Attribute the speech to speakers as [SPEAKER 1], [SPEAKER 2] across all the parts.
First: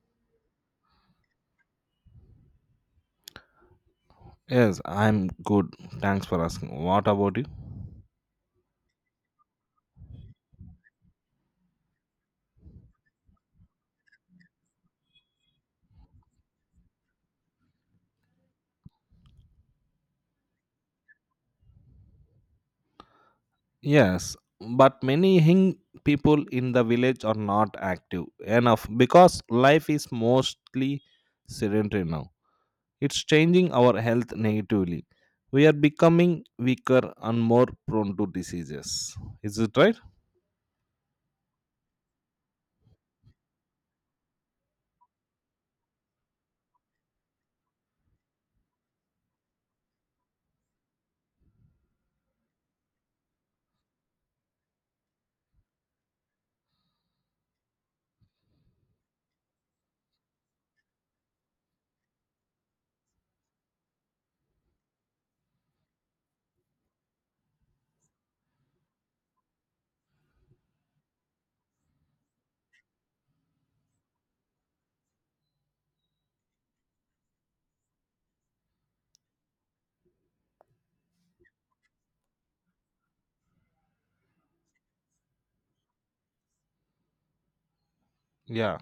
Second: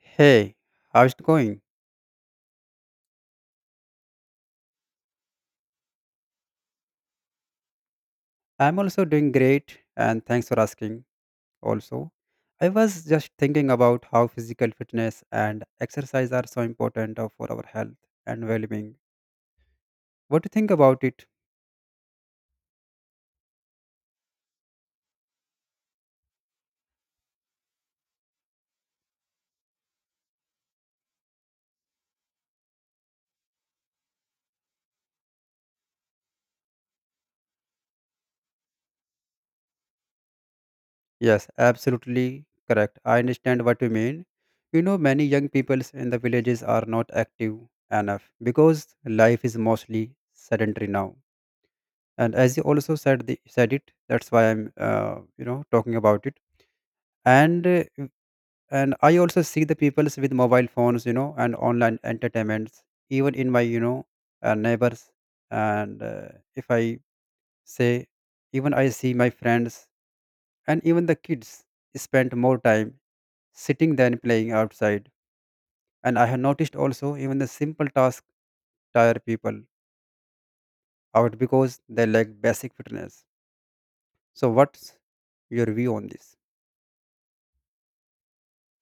[SPEAKER 1] Hey, how's it going?
[SPEAKER 2] Yes, I'm good. Thanks for asking. What about you?
[SPEAKER 1] I'm also doing great, and thanks for asking. Also, I was just thinking about how physical fitness and exercise are so important for our health and well being. What do you think about it?
[SPEAKER 2] Yes, but many young people in the village are not active enough because life is mostly sedentary now. It's changing our health negatively. We are becoming weaker and more prone to diseases. Is it right?
[SPEAKER 1] Yes, absolutely correct. I understand what you mean. You know, many young people in the villages are not active enough because life is mostly sedentary now. And as you also said, said it, that's why I'm talking about it, and uh, and I also see the peoples with mobile phones and online entertainments, even in my neighbors. And if I say, even I see my friends and even the kids spend more time sitting than playing outside. And I have noticed also, even the simple task tire people out because they lack basic fitness. So what's your view on this?
[SPEAKER 2] Yeah.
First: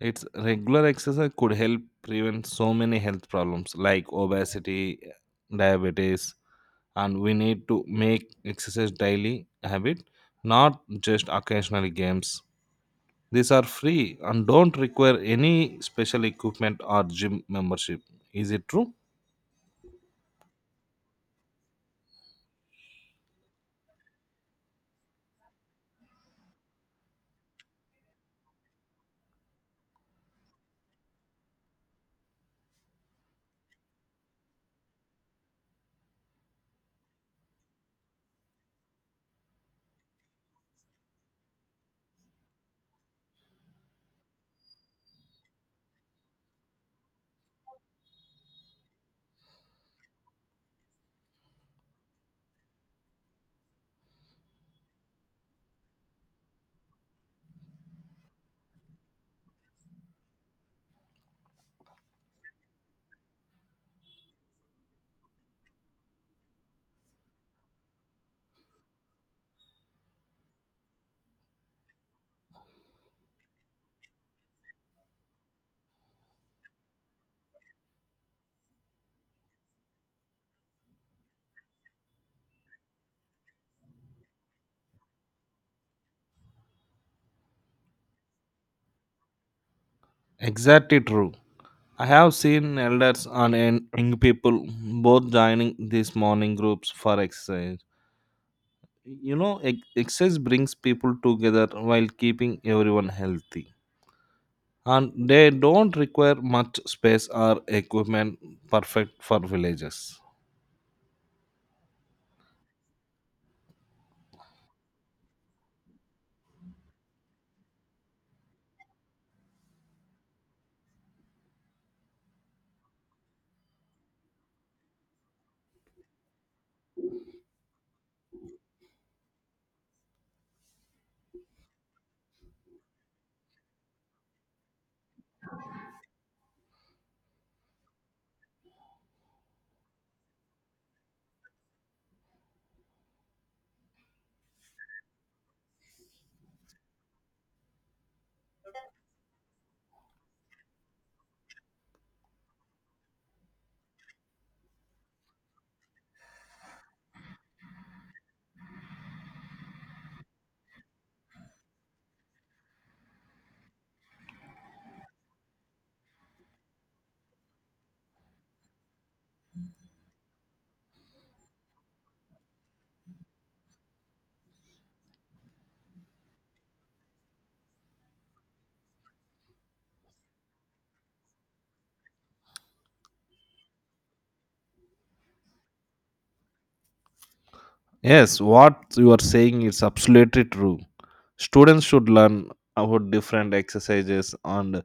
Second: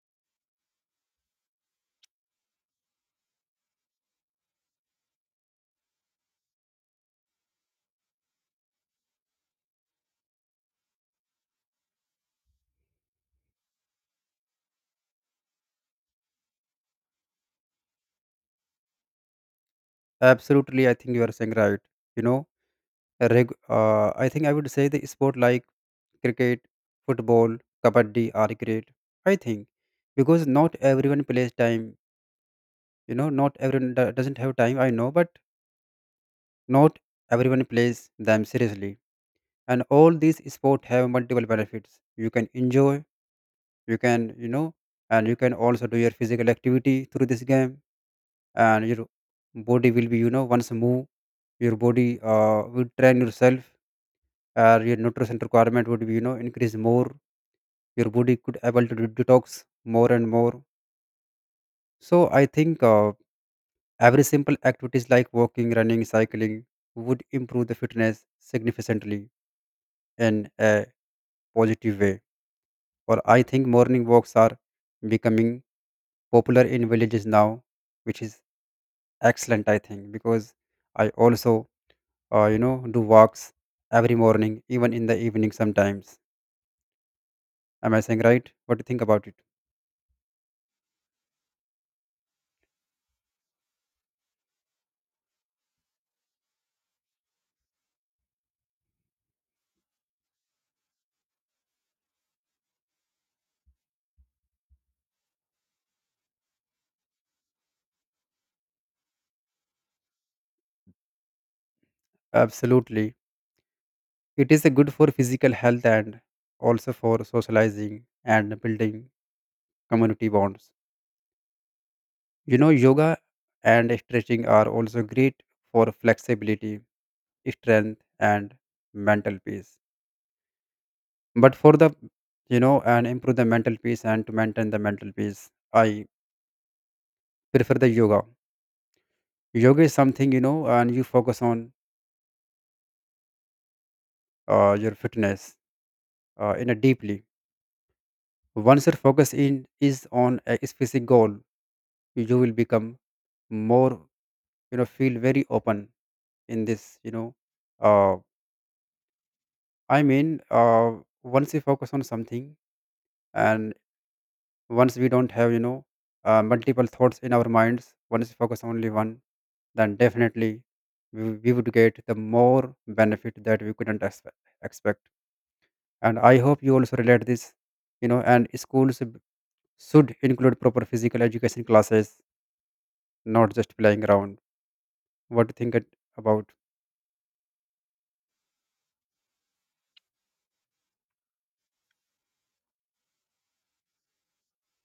[SPEAKER 2] Its regular exercise could help prevent so many health problems like obesity, diabetes, and we need to make exercise daily habit, not just occasional games. These are free and don't require any special equipment or gym membership. Is it true?
[SPEAKER 1] Absolutely, I think you are saying right. you know I think I would say the sport like cricket, football, kabaddi are great. I think because not everyone plays time. You know, not everyone doesn't have time. I know, but not everyone plays them seriously. And all these sports have multiple benefits. You can enjoy. You can, and you can also do your physical activity through this game. And your body will be, once move, your body will train yourself. Your nutrition requirement would be, increase more. Your body could able to detox more and more. So I think, every simple activities like walking, running, cycling would improve the fitness significantly in a positive way. Or I think morning walks are becoming popular in villages now, which is excellent. I think because I also, do walks every morning, even in the evening sometimes. Am I saying right? What do you think about it?
[SPEAKER 2] Exactly true. I have seen elders and young people both joining these morning groups for exercise, you know, exercise brings people together while keeping everyone healthy, and they don't require much space or equipment, perfect for villages.
[SPEAKER 1] Absolutely, it is a good for physical health and also for socializing and building community bonds. You know, yoga and stretching are also great for flexibility, strength, and mental peace. But for the, and improve the mental peace and to maintain the mental peace, I prefer the yoga. Yoga is something, and you focus on your fitness in a deeply. Once your focus in is on a specific goal, you will become more, feel very open in this, uh, I mean, once you focus on something, and once we don't have, multiple thoughts in our minds, once we focus only one, then definitely we would get the more benefit that we couldn't expect. And I hope you also relate this. And schools should include proper physical education classes, not just playing around. What do you about?
[SPEAKER 2] Yes, what you are saying is absolutely true. Students should learn about different exercises and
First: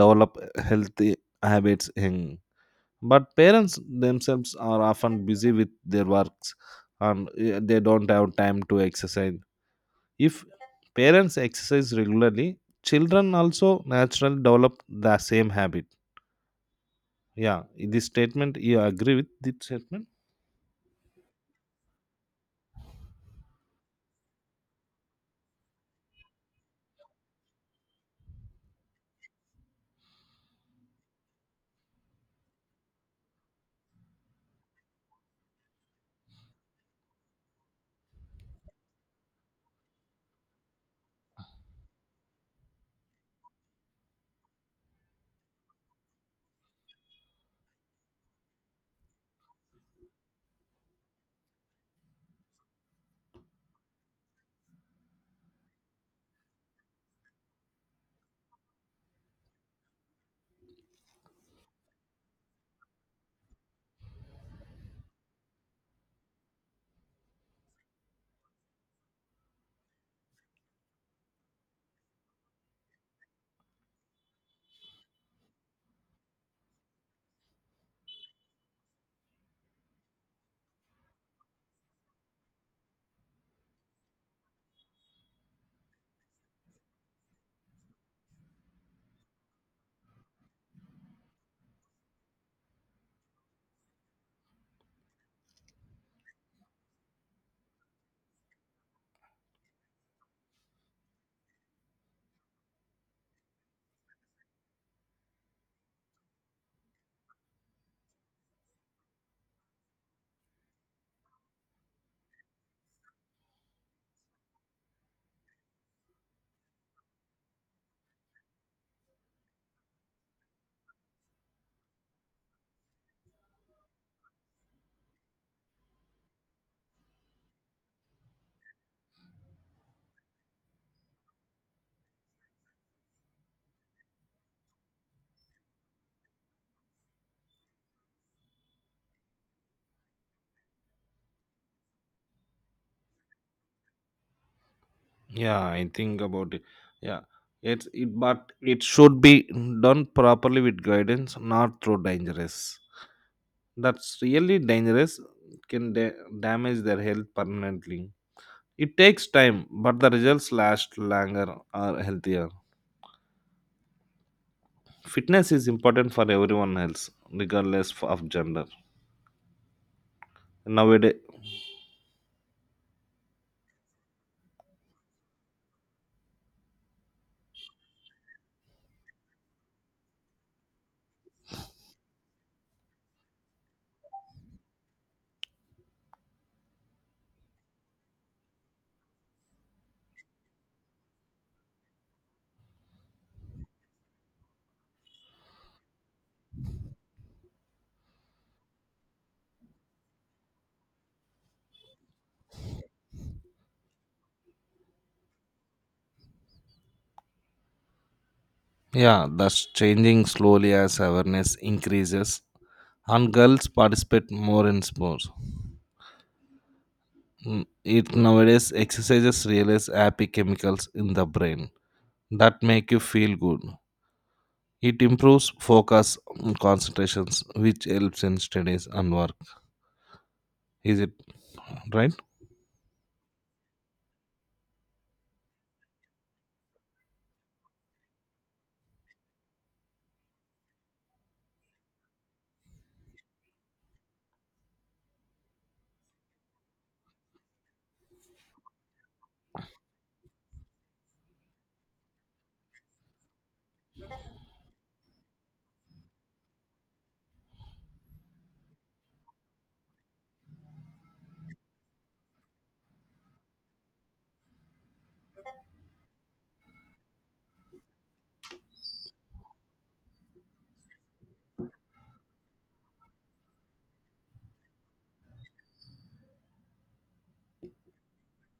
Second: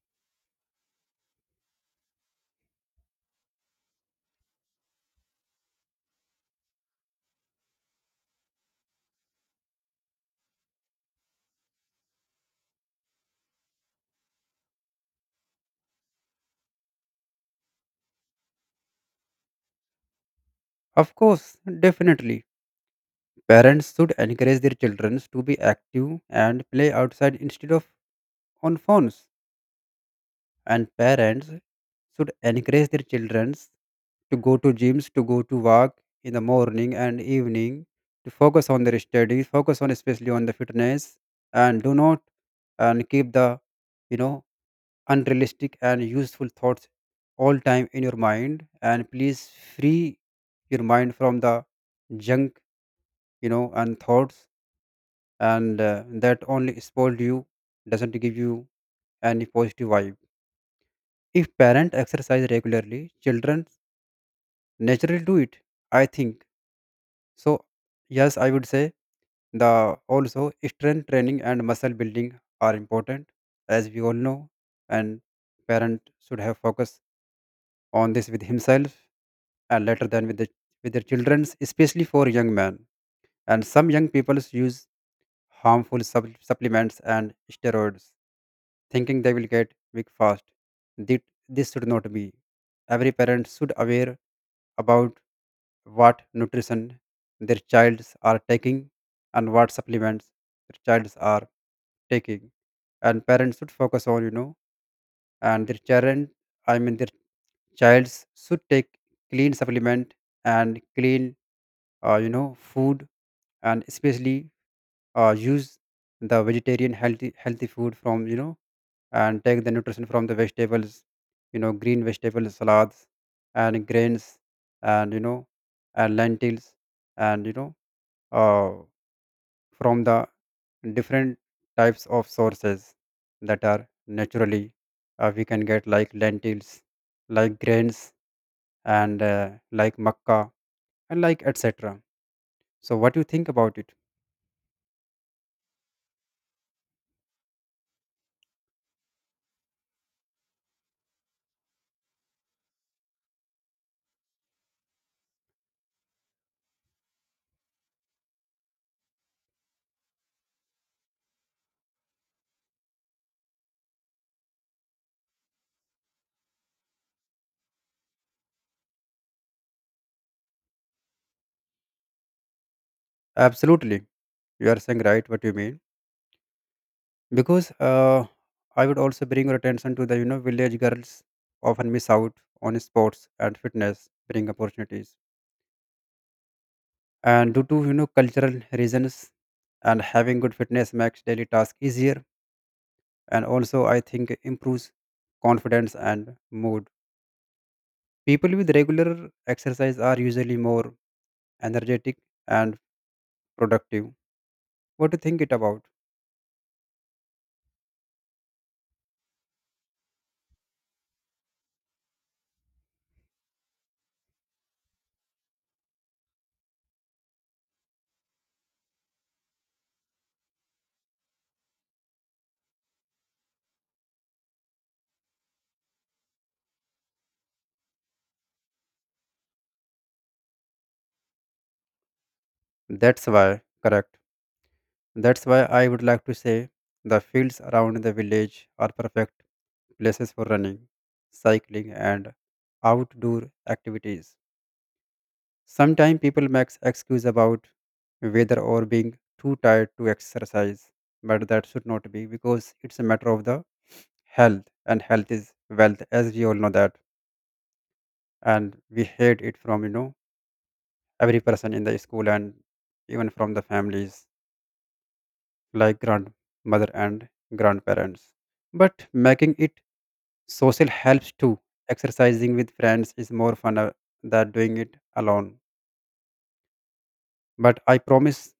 [SPEAKER 2] develop healthy habits in, but parents themselves are often busy with their works, and they don't have time to exercise. If parents exercise regularly, children also naturally develop the same habit. Yeah, this statement, you agree with this statement?
[SPEAKER 1] Of course, definitely parents should encourage their children to be active and play outside instead of on phones. And parents should encourage their children to go to gyms, to go to walk in the morning and evening, to focus on their studies, focus on especially on the fitness, and do not, and keep the, you know unrealistic and useful thoughts all time in your mind. And please free your mind from the junk, and thoughts, and that only spoil you, doesn't give you any positive vibe. If parents exercise regularly, children naturally do it. I think so. Yes, I would say the also strength training and muscle building are important, as we all know, and parent should have focus on this with himself, and later than with their children, especially for young men. And some young people use harmful supplements and steroids, thinking they will get big fast. Thi- This should not be. Every parent should aware about what nutrition their childs are taking, and what supplements their childs are taking. And parents should focus on, and their children, I mean, their childs should take clean supplement and clean, food. And especially, use the vegetarian healthy food from, and take the nutrition from the vegetables, you know, green vegetables, salads, and grains, and, and lentils, and, uh, from the different types of sources that are naturally, we can get, like lentils, like grains, and, like makkah, and like etc. So what do you think about it?
[SPEAKER 2] Yeah, I think about it. Yeah, it's it, but it should be done properly with guidance, not through dangerous. That's really dangerous. Can damage their health permanently. It takes time, but the results last longer or healthier. Fitness is important for everyone else, regardless of gender nowadays.
[SPEAKER 1] Absolutely, you are saying right, what you mean. Because, I would also bring your attention to the, village girls often miss out on sports and fitness bring opportunities, and due to, cultural reasons. And having good fitness makes daily task easier, and also I think improves confidence and mood. People with regular exercise are usually more energetic and productive. What do you think it about?
[SPEAKER 2] Yeah, that's changing slowly as awareness increases and girls participate more in sports. Mm, it nowadays exercises release happy chemicals in the brain that make you feel good. It improves focus and concentrations, which helps in studies and work. Is it right?
[SPEAKER 1] That's why correct. That's why I would like to say the fields around the village are perfect places for running, cycling, and outdoor activities. Sometimes people make excuse about weather or being too tired to exercise, but that should not be, because it's a matter of the health, and health is wealth, as we all know that. And we heard it from, every person in the school, and even from the families, like grandmother and grandparents. But making it social helps too. Exercising with friends is more fun, than doing it alone. But I promise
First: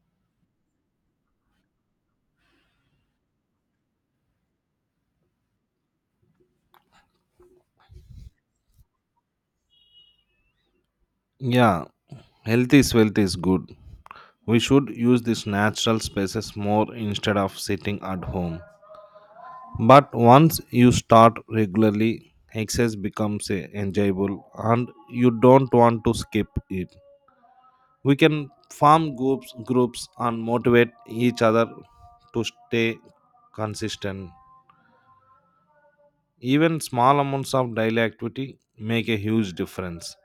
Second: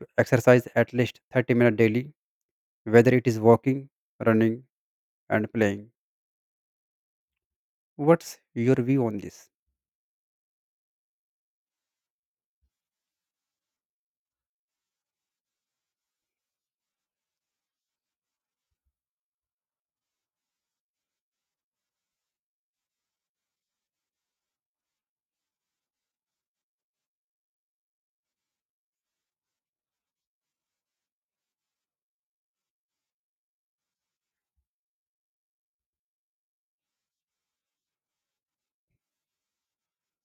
[SPEAKER 1] to exercise at least 30 minutes daily, whether it is walking, running, and playing. What's your view on this?
[SPEAKER 2] Yeah, health is wealth is good. We should use these natural spaces more instead of sitting at home. But once you start regularly, exercise becomes enjoyable, and you don't want to skip it. We can form groups and motivate each other to stay consistent. Even small amounts of daily activity make a huge difference.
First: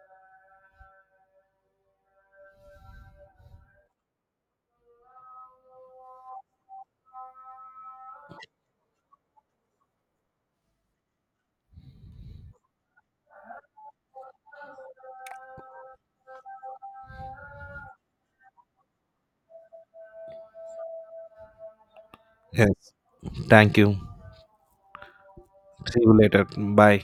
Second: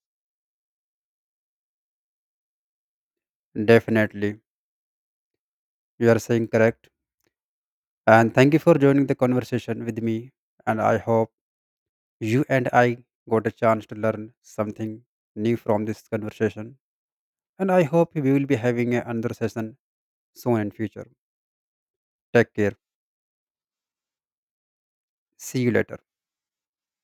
[SPEAKER 1] Definitely, you are saying correct. And thank you for joining the conversation with me. And I hope you and I got a chance to learn something new from this conversation. And I hope we will be having another session soon in future. Take care.
[SPEAKER 2] Yes. Thank you.
[SPEAKER 1] See you later.
[SPEAKER 2] See you later. Bye.